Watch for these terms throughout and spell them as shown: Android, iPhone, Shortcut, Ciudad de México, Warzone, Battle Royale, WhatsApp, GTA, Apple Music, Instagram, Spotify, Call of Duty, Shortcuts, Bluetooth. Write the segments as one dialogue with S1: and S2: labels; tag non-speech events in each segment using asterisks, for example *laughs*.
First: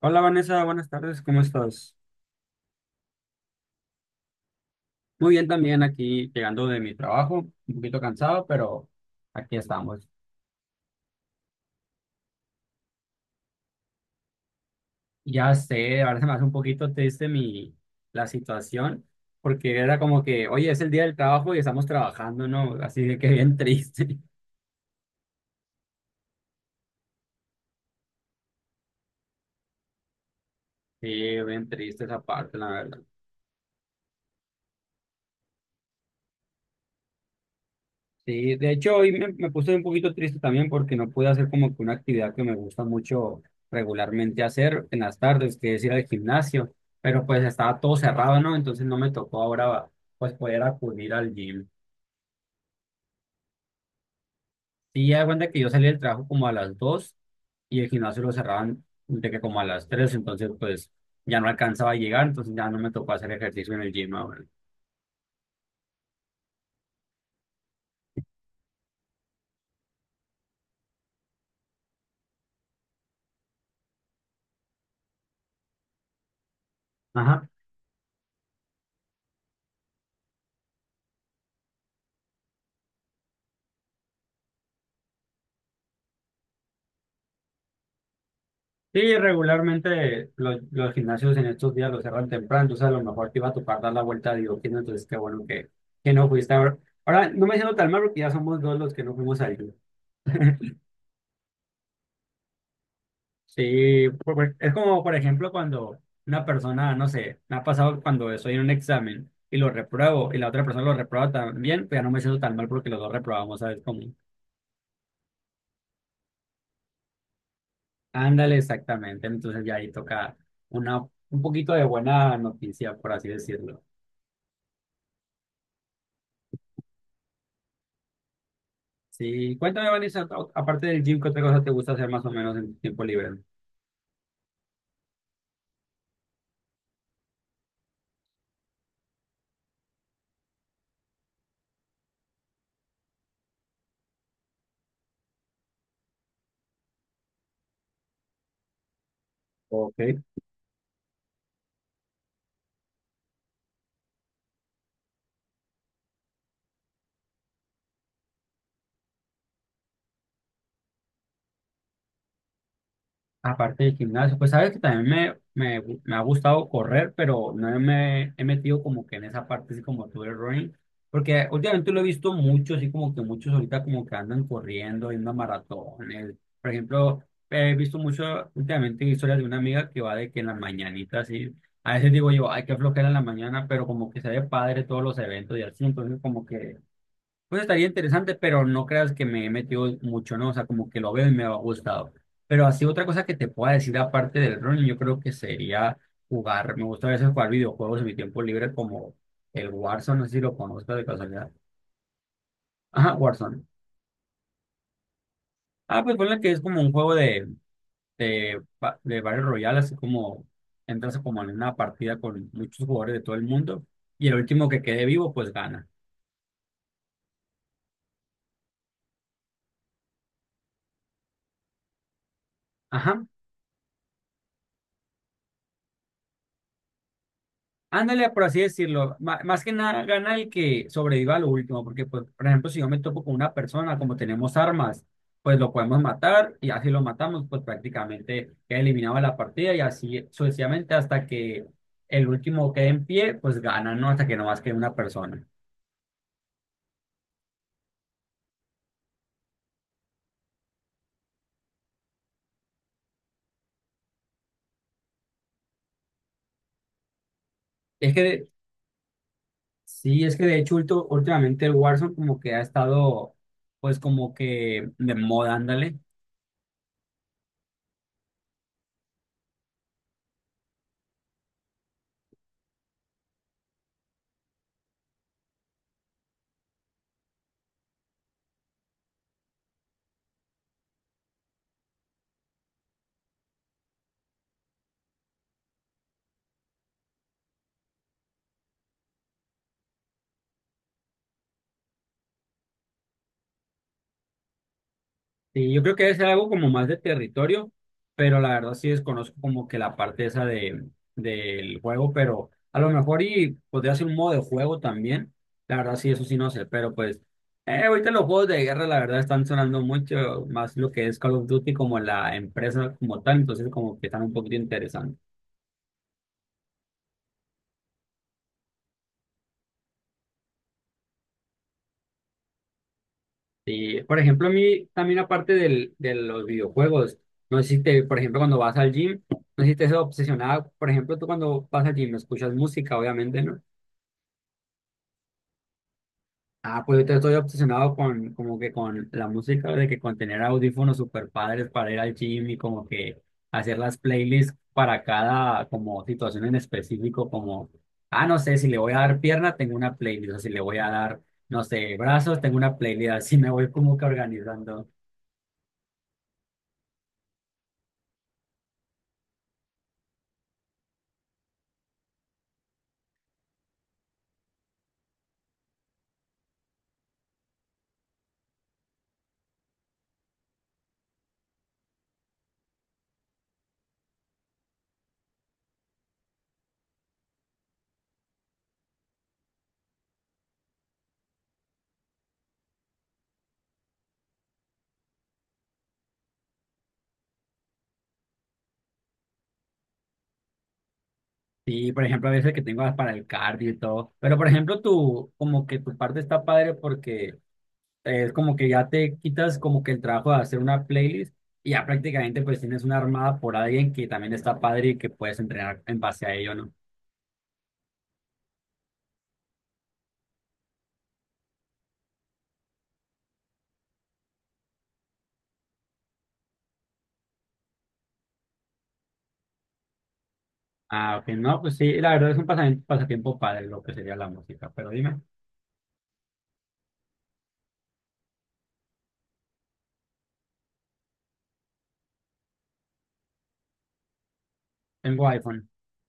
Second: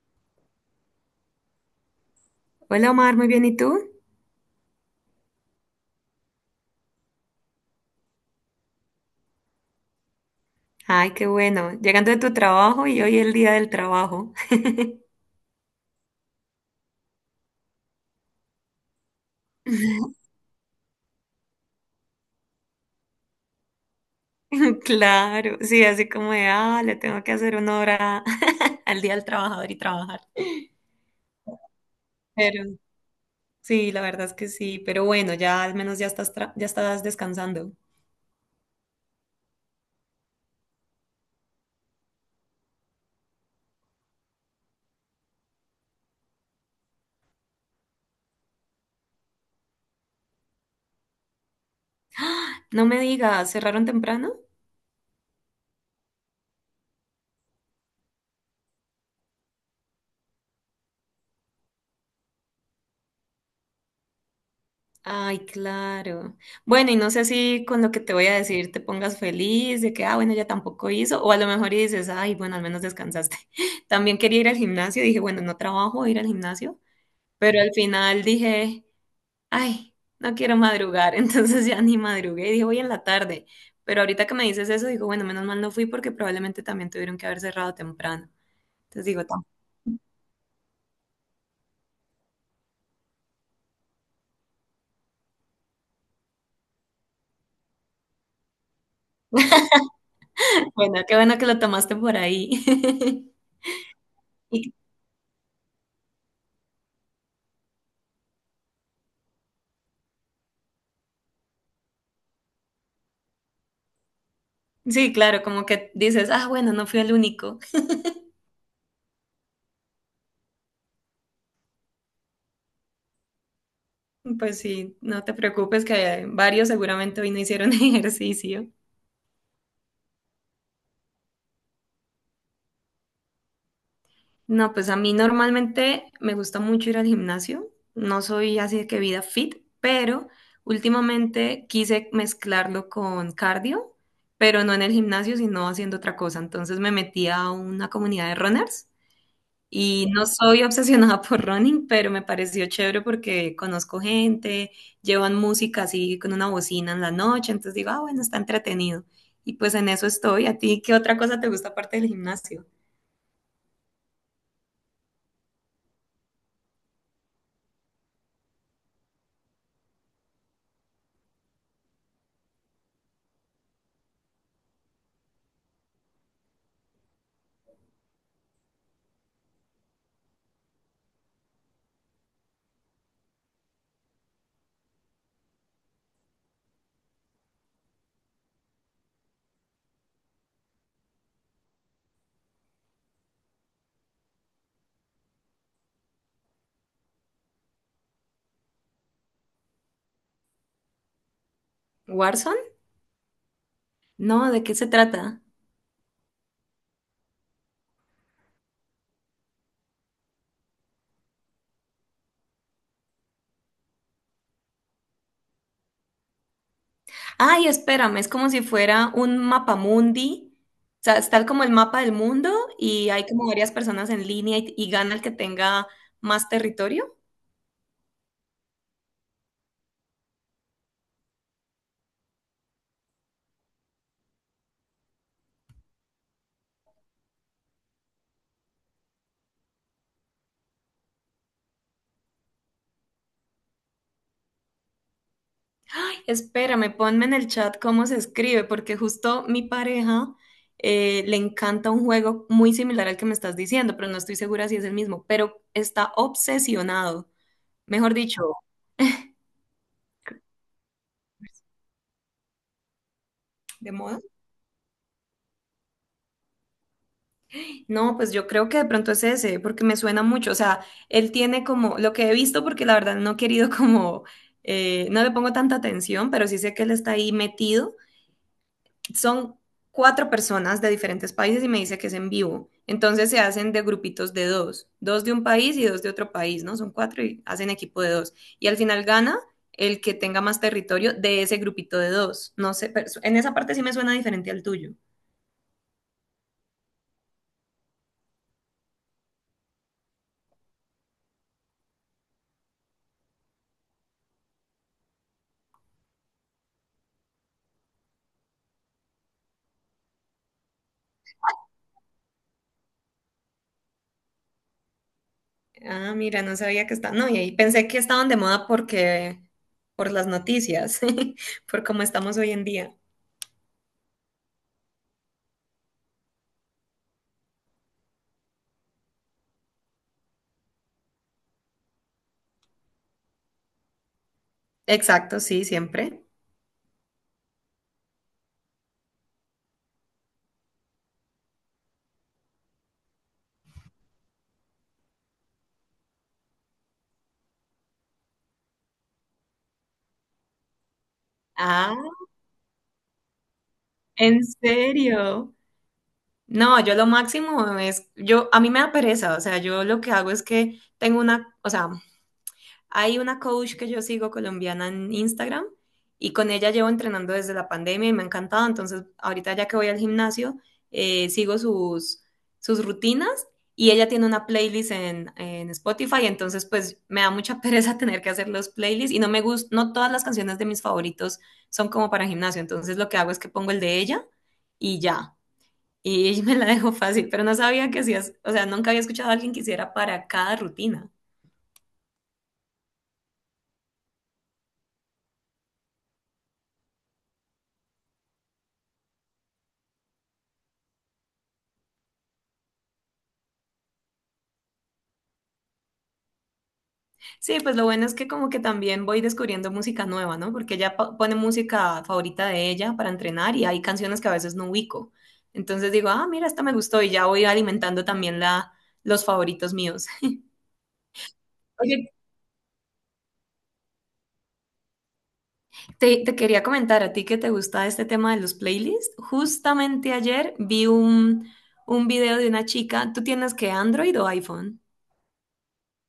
S1: Hola Vanessa, buenas tardes, ¿cómo estás?
S2: Hola Omar, muy bien, ¿y tú?
S1: Muy bien también aquí llegando de mi trabajo, un poquito cansado, pero aquí estamos.
S2: Ay, qué bueno. Llegando de tu trabajo y hoy el día del trabajo.
S1: Ya sé, ahora se me hace un poquito triste la situación, porque era como que, oye, es el día del trabajo y estamos trabajando, ¿no? Así de que bien triste. *laughs*
S2: *laughs* Claro, sí, así como de, ah, le tengo que hacer una hora *laughs* al día del trabajador y trabajar.
S1: Sí, bien triste esa parte,
S2: Pero
S1: la verdad.
S2: sí, la verdad es que sí, pero bueno, ya al menos ya estás, ya estás descansando.
S1: Sí, de hecho hoy me puse un poquito triste también porque no pude hacer como que una actividad que me gusta mucho regularmente hacer en las tardes, que es ir al gimnasio, pero pues estaba todo cerrado, ¿no? Entonces no me tocó ahora pues poder acudir al gym.
S2: *gasps* No me digas, ¿cerraron temprano?
S1: Sí, ya de cuenta que yo salí del trabajo como a las 2 y el gimnasio lo cerraban de que como a las 3, entonces pues ya no alcanzaba a llegar, entonces ya no me tocó hacer ejercicio en el gym ahora.
S2: Ay, claro. Bueno, y no sé si con lo que te voy a decir te pongas feliz de que, ah, bueno, ya tampoco hizo, o a lo mejor y dices, ay, bueno, al menos descansaste. *laughs* También quería ir al gimnasio, dije, bueno, no trabajo, voy a ir al gimnasio,
S1: Ajá.
S2: pero al final dije, ay, no quiero madrugar, *laughs* entonces ya ni madrugué, dije, voy en la tarde. Pero ahorita que me dices eso, digo, bueno, menos mal no fui porque probablemente también tuvieron que haber cerrado temprano. Entonces
S1: Sí,
S2: digo, "Tam-
S1: regularmente los gimnasios en estos días los cerran temprano, entonces a lo mejor te iba a topar dar la vuelta a Diógenes, entonces qué bueno que no fuiste ahora. Ahora no me siento tan mal porque ya somos dos los que no fuimos al club. *laughs*
S2: *laughs* bueno, qué bueno que lo tomaste por ahí.
S1: Sí,
S2: *laughs* Y
S1: es como por ejemplo cuando una persona, no sé, me ha pasado cuando estoy en un examen y lo repruebo y la otra persona lo reprueba también, pues ya no me siento tan mal porque los dos reprobamos, ¿sabes?
S2: sí, claro, como que dices, ah, bueno, no fui el único.
S1: Ándale, exactamente, entonces ya ahí toca una, un poquito de buena noticia, por así decirlo.
S2: Pues sí, no te preocupes que varios seguramente hoy no hicieron *laughs* ejercicio.
S1: Sí, cuéntame, Vanessa, aparte del gym, ¿qué otra cosa te gusta hacer más o menos en tu tiempo libre?
S2: No, pues a mí normalmente me gusta mucho ir al gimnasio. No soy así de que vida fit, pero últimamente quise mezclarlo con cardio, pero no en el gimnasio, sino haciendo otra cosa. Entonces me metí a una comunidad de runners.
S1: Ok.
S2: Y no soy obsesionada por running, pero me pareció chévere porque conozco gente, llevan música así con una bocina en la noche, entonces digo, ah, bueno, está entretenido. Y pues en eso estoy. ¿A ti qué otra cosa te gusta aparte del gimnasio?
S1: Aparte del gimnasio, pues sabes que también me ha gustado correr, pero no me he metido como que en esa parte así como tú el running, porque últimamente lo he visto mucho, así como que muchos ahorita como que andan corriendo, yendo a maratones. Por ejemplo, he visto mucho últimamente historias de una amiga que va de que en las mañanitas, así, a veces digo yo, ay, qué flojera en la mañana, pero como que se ve padre todos los eventos y así, entonces como que pues estaría interesante, pero no creas que me he metido mucho, ¿no? O sea, como que lo veo y me ha gustado. Pero así otra cosa que te pueda decir aparte del running, yo creo que sería jugar. Me gusta a veces jugar videojuegos en mi tiempo libre como el Warzone, no sé si lo conozco de casualidad.
S2: ¿Warzone?
S1: Ajá, Warzone.
S2: No, ¿de qué se trata?
S1: Ah, pues ponle que es como un juego de Battle Royale, así como entras como en una partida con muchos jugadores de todo el mundo y el último que quede vivo, pues gana.
S2: Ay, espérame, es como si fuera un mapamundi. O sea, está como el mapa del mundo y
S1: Ajá.
S2: hay como varias personas en línea y gana el que tenga más territorio.
S1: Ándale, por así decirlo. Más que nada gana el que sobreviva a lo último, porque, pues, por ejemplo, si yo me topo con una persona, como tenemos armas, pues lo podemos matar y así lo matamos, pues prácticamente queda eliminado de la partida y así sucesivamente hasta que el último quede en pie, pues gana, ¿no? Hasta que no más quede una persona.
S2: Espérame, ponme en el chat cómo se escribe, porque justo mi pareja le encanta un juego muy similar al que me estás diciendo, pero no estoy segura si es el mismo, pero está obsesionado,
S1: Es
S2: mejor
S1: que,
S2: dicho,
S1: sí, es que de hecho últimamente el Warzone como que ha estado,
S2: ¿de
S1: pues
S2: moda?
S1: como que de moda, ándale.
S2: No, pues yo creo que de pronto es ese, porque me suena mucho, o sea, él tiene como lo que he visto, porque la verdad no he querido *laughs* como, no le pongo tanta atención, pero sí sé que él está ahí metido. Son cuatro personas de diferentes países y me dice que es en vivo. Entonces se hacen de grupitos de dos, dos de un país y dos de otro país, ¿no? Son cuatro y hacen equipo de dos. Y al final gana el que tenga más territorio de ese grupito de dos. No sé, pero en esa parte sí me suena diferente al tuyo.
S1: Sí, yo creo que debe ser algo como más de territorio, pero la verdad sí desconozco como que la parte esa del juego, pero a lo mejor y podría ser un modo de juego también. La verdad sí, eso sí no sé, pero pues ahorita los juegos de guerra la verdad están sonando mucho más lo que es Call of Duty como la empresa como tal, entonces como que están un poquito interesantes.
S2: Ah, mira, no sabía que está. No, y ahí pensé que estaban de moda porque por las noticias, *laughs* por cómo estamos hoy en día.
S1: Y por ejemplo, a mí también aparte de los videojuegos, no sé si te, por ejemplo, cuando vas al gym, no sé si te obsesionada, por ejemplo, tú cuando vas al gym escuchas música, obviamente, ¿no?
S2: Exacto, sí, siempre.
S1: Ah, pues ahorita estoy obsesionado con, como que con la música, de que con tener audífonos super padres para ir al gym y como que hacer las playlists para cada como situación en específico, como, ah, no sé, si le voy a dar pierna, tengo una playlist, o si le voy a dar, no
S2: Ah,
S1: sé, brazos, tengo una playlist, así me voy como que
S2: ¿en
S1: organizando.
S2: serio? No, yo lo máximo es, yo, a mí me da pereza, o sea, yo lo que hago es que tengo una, o sea, hay una coach que yo sigo colombiana en Instagram y con ella llevo entrenando desde la pandemia y me ha encantado, entonces ahorita ya que voy al gimnasio, sigo sus, sus rutinas y ella tiene una playlist en Spotify, entonces pues me da mucha pereza *laughs* tener que hacer los playlists y no me gusta, no todas las canciones de mis favoritos son como para gimnasio, entonces lo que hago es que pongo el de ella y ya. Y *laughs* me la dejó fácil, pero no sabía que hacías, o sea, nunca había escuchado a alguien que hiciera para cada rutina.
S1: Sí, por ejemplo, a veces que tengo para el cardio y todo, pero por ejemplo, tú, como que tu parte está padre porque... Es como que ya te quitas como que el trabajo de hacer una playlist y ya prácticamente pues tienes una armada por alguien que también está padre y que puedes entrenar en base a ello, ¿no?
S2: Sí, pues lo bueno es que como que también voy descubriendo música nueva, ¿no? Porque ella pone música favorita de ella para entrenar y hay canciones que a veces no ubico. Entonces digo, ah, mira, esta me gustó y ya voy alimentando también la, los favoritos míos.
S1: Ah, ok, no, pues
S2: *laughs*
S1: sí, la
S2: Oye,
S1: verdad es un pasatiempo padre lo que sería la música, pero dime,
S2: te quería comentar a ti que te gusta este tema de los playlists. Justamente ayer vi un video de una chica. ¿Tú tienes que Android o iPhone?
S1: tengo iPhone.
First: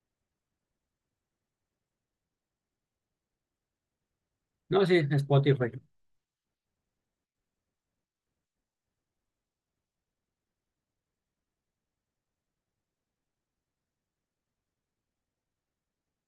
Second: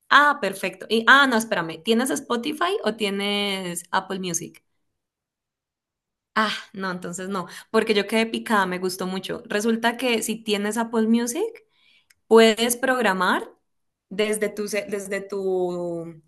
S2: Ah, perfecto. Y, ah, no, espérame. ¿Tienes Spotify o tienes Apple Music?
S1: No, sí, Spotify.
S2: Ah, no, entonces no, porque yo quedé picada, me gustó mucho. Resulta que si tienes Apple Music, puedes programar desde tu, desde tu,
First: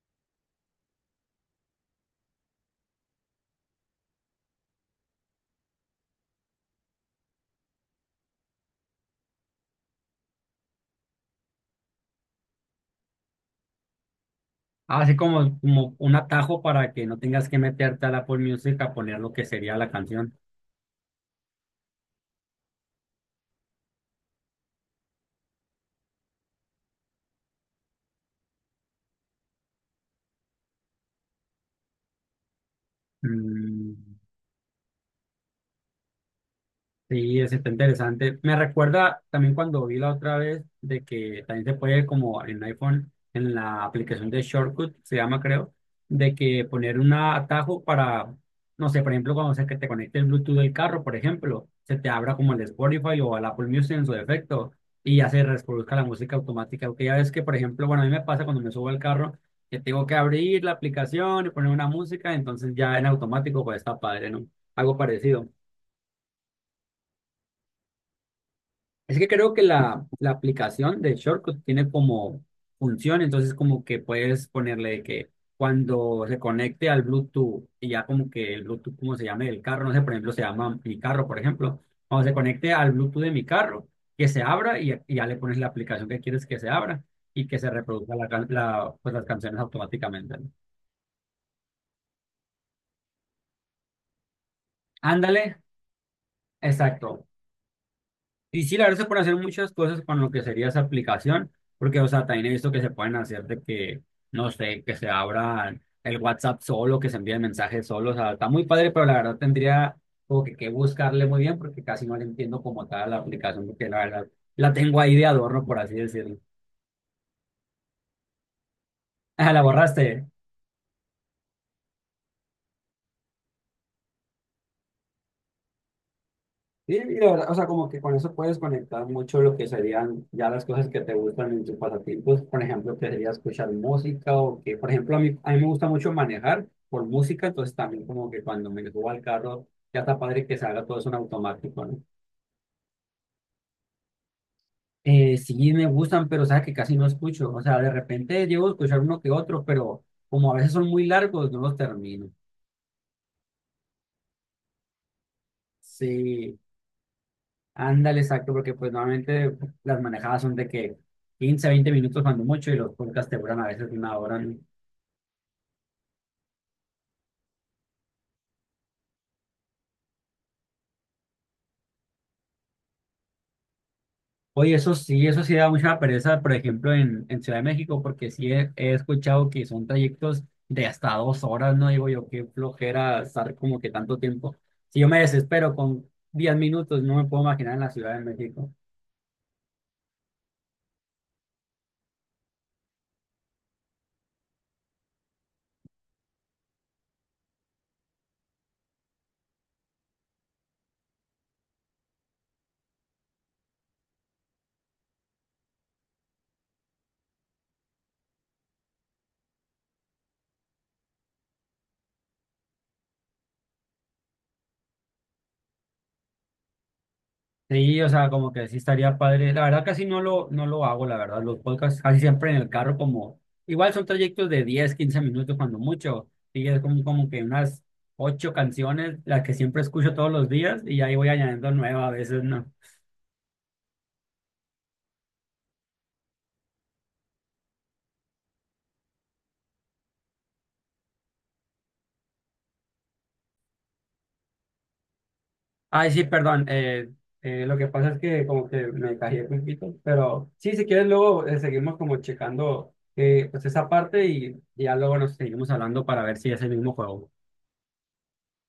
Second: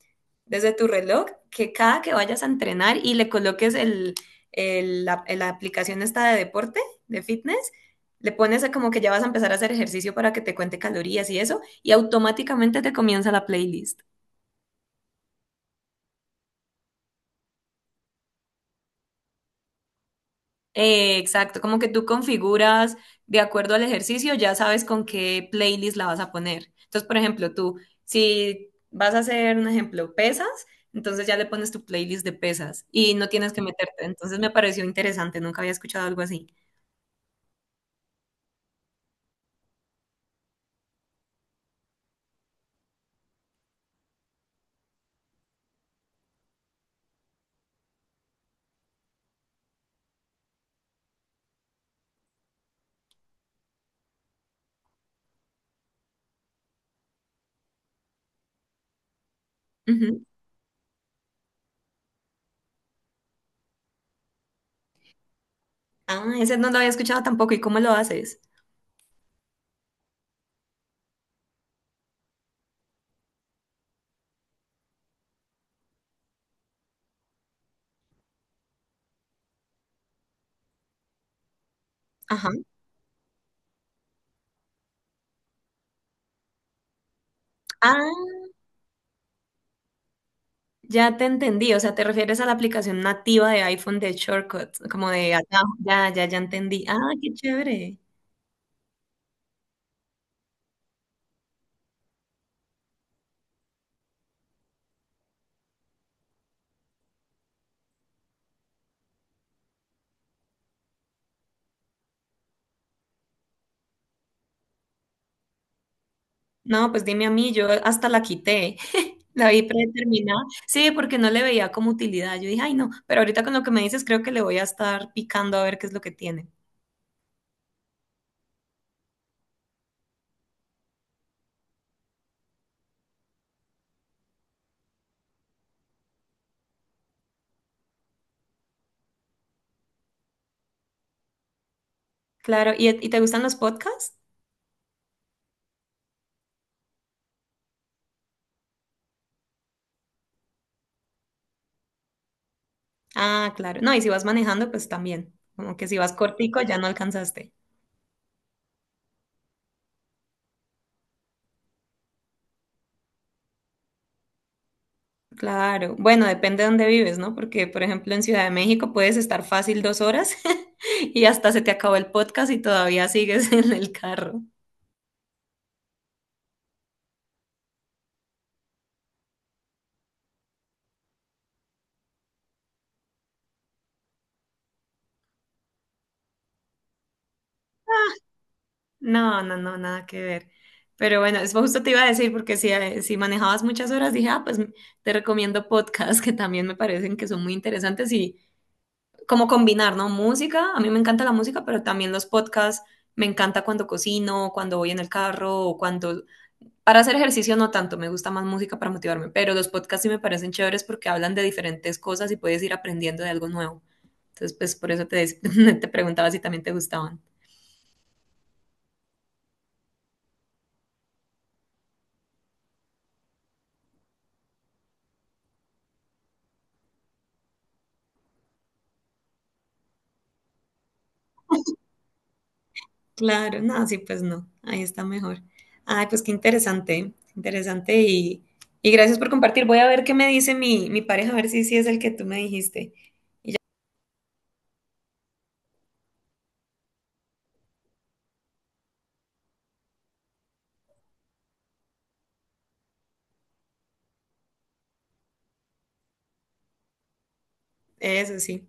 S2: desde tu reloj que cada que vayas a entrenar y le coloques la aplicación esta de deporte, de fitness, le pones a como que ya vas a empezar a hacer ejercicio para que te cuente calorías y eso, y automáticamente te comienza la playlist.
S1: Así como, como un atajo para que no tengas que meterte al Apple Music a poner lo que sería la canción.
S2: Exacto, como que tú configuras de acuerdo al ejercicio, ya sabes con qué playlist la vas a poner. Entonces, por ejemplo, tú, si vas a hacer un ejemplo, pesas, entonces ya le pones tu playlist de pesas y no tienes que
S1: Mm,
S2: meterte. Entonces me pareció interesante, nunca había escuchado algo así.
S1: Sí, es está interesante. Me recuerda también cuando vi la otra vez de que también se puede como en iPhone, en la aplicación de Shortcut, se llama creo, de que poner un atajo para, no sé, por ejemplo, cuando se que te conecte el Bluetooth del carro, por ejemplo, se te abra como el Spotify o el Apple Music en su defecto y ya se reproduzca la música automática. Porque ya ves que, por ejemplo, bueno, a mí me pasa cuando me subo al carro que tengo que
S2: Ujú.
S1: abrir la aplicación y poner una música, entonces ya en automático pues está padre, ¿no? Algo parecido.
S2: Ah, ese no lo había escuchado tampoco. ¿Y cómo lo haces?
S1: Es que creo que la aplicación de Shortcut tiene como función, entonces como que puedes ponerle de que cuando se conecte al Bluetooth y ya como que el Bluetooth, como se llame el carro, no sé, por ejemplo, se llama mi carro, por ejemplo, cuando se
S2: Ajá.
S1: conecte al Bluetooth de mi carro, que se abra y ya le pones la aplicación que quieres que se abra y que se reproduzca
S2: Ah,
S1: pues las canciones automáticamente, ¿no?
S2: ya te entendí. O sea, te refieres a la aplicación nativa de iPhone de Shortcuts, como de
S1: Ándale,
S2: atajo. Ya, ya, ya entendí. Ah,
S1: exacto.
S2: qué chévere.
S1: Y sí, la verdad se pueden hacer muchas cosas con lo que sería esa aplicación, porque, o sea, también he visto que se pueden hacer de que, no sé, que se abra el WhatsApp solo, que se envíen mensajes solo, o sea, está muy padre, pero la verdad tendría como que buscarle muy bien, porque casi no le entiendo como tal la aplicación, porque la verdad la tengo ahí de adorno, por así decirlo. *laughs*
S2: No, pues dime a mí, yo hasta la quité. La
S1: Ah,
S2: vi
S1: la borraste.
S2: predeterminada. Sí, porque no le veía como utilidad. Yo dije, ay, no, pero ahorita con lo que me dices, creo que le voy a estar picando a ver qué es lo que tiene.
S1: Sí, y la verdad, o sea, como que con eso puedes conectar mucho lo que serían ya las cosas que te gustan en tus pasatiempos, por ejemplo, que sería escuchar música o que, por ejemplo, a mí me gusta mucho manejar por música, entonces también como que cuando me subo al carro, ya está padre que se haga todo eso en automático, ¿no?
S2: Claro, y te gustan los podcasts?
S1: Sí me gustan, pero sabes que casi no escucho, o sea, de repente llego a escuchar uno que otro, pero como a veces son muy largos, no los termino.
S2: Ah, claro. No, y si vas manejando, pues también. Como que si vas
S1: Sí,
S2: cortico, ya no alcanzaste.
S1: ándale, exacto, porque pues normalmente las manejadas son de que 15, 20 minutos cuando mucho y los podcasts te duran a veces una hora, ¿no?
S2: Claro. Bueno, depende de dónde vives, ¿no? Porque, por ejemplo, en Ciudad de México puedes estar fácil 2 horas *laughs* y hasta se te acabó el podcast y todavía sigues *laughs* en el carro.
S1: Oye, eso sí da mucha pereza, por ejemplo, en Ciudad de México, porque sí he escuchado que son trayectos de hasta 2 horas, ¿no? Digo yo, qué flojera estar como que tanto tiempo. Si yo me desespero con 10 minutos, no me puedo imaginar en la Ciudad de México.
S2: No, no, no, nada que ver. Pero bueno, eso justo te iba a decir, porque si, si manejabas muchas horas, dije, ah, pues te recomiendo podcasts *laughs* que también me parecen que son muy interesantes y como combinar, ¿no? Música, a mí me encanta la música, pero también los podcasts, me encanta cuando cocino, cuando voy en el carro o cuando... Para hacer ejercicio no tanto, me gusta más música para motivarme, pero los podcasts sí me parecen chéveres porque hablan de diferentes cosas y puedes ir aprendiendo de algo nuevo. Entonces, pues por eso te, *laughs* te preguntaba si también te gustaban.
S1: Sí, o sea, como que sí estaría padre. La verdad casi no lo hago, la verdad. Los podcasts casi siempre en el carro como... Igual son trayectos de 10, 15 minutos cuando mucho. Y es como, como que unas ocho canciones, las que siempre escucho todos los días y ahí voy añadiendo nuevas a veces, ¿no?
S2: Claro, no, sí, pues no, ahí está mejor. Ay, pues qué interesante, interesante y gracias por compartir. Voy a ver qué me dice mi, mi pareja, a ver si sí es el que tú me dijiste.
S1: Ay, sí, perdón. Lo que pasa es que como que me callé un poquito. Pero sí, si quieres luego seguimos como checando pues esa parte y ya luego nos seguimos hablando para ver si es el mismo juego.
S2: Eso sí.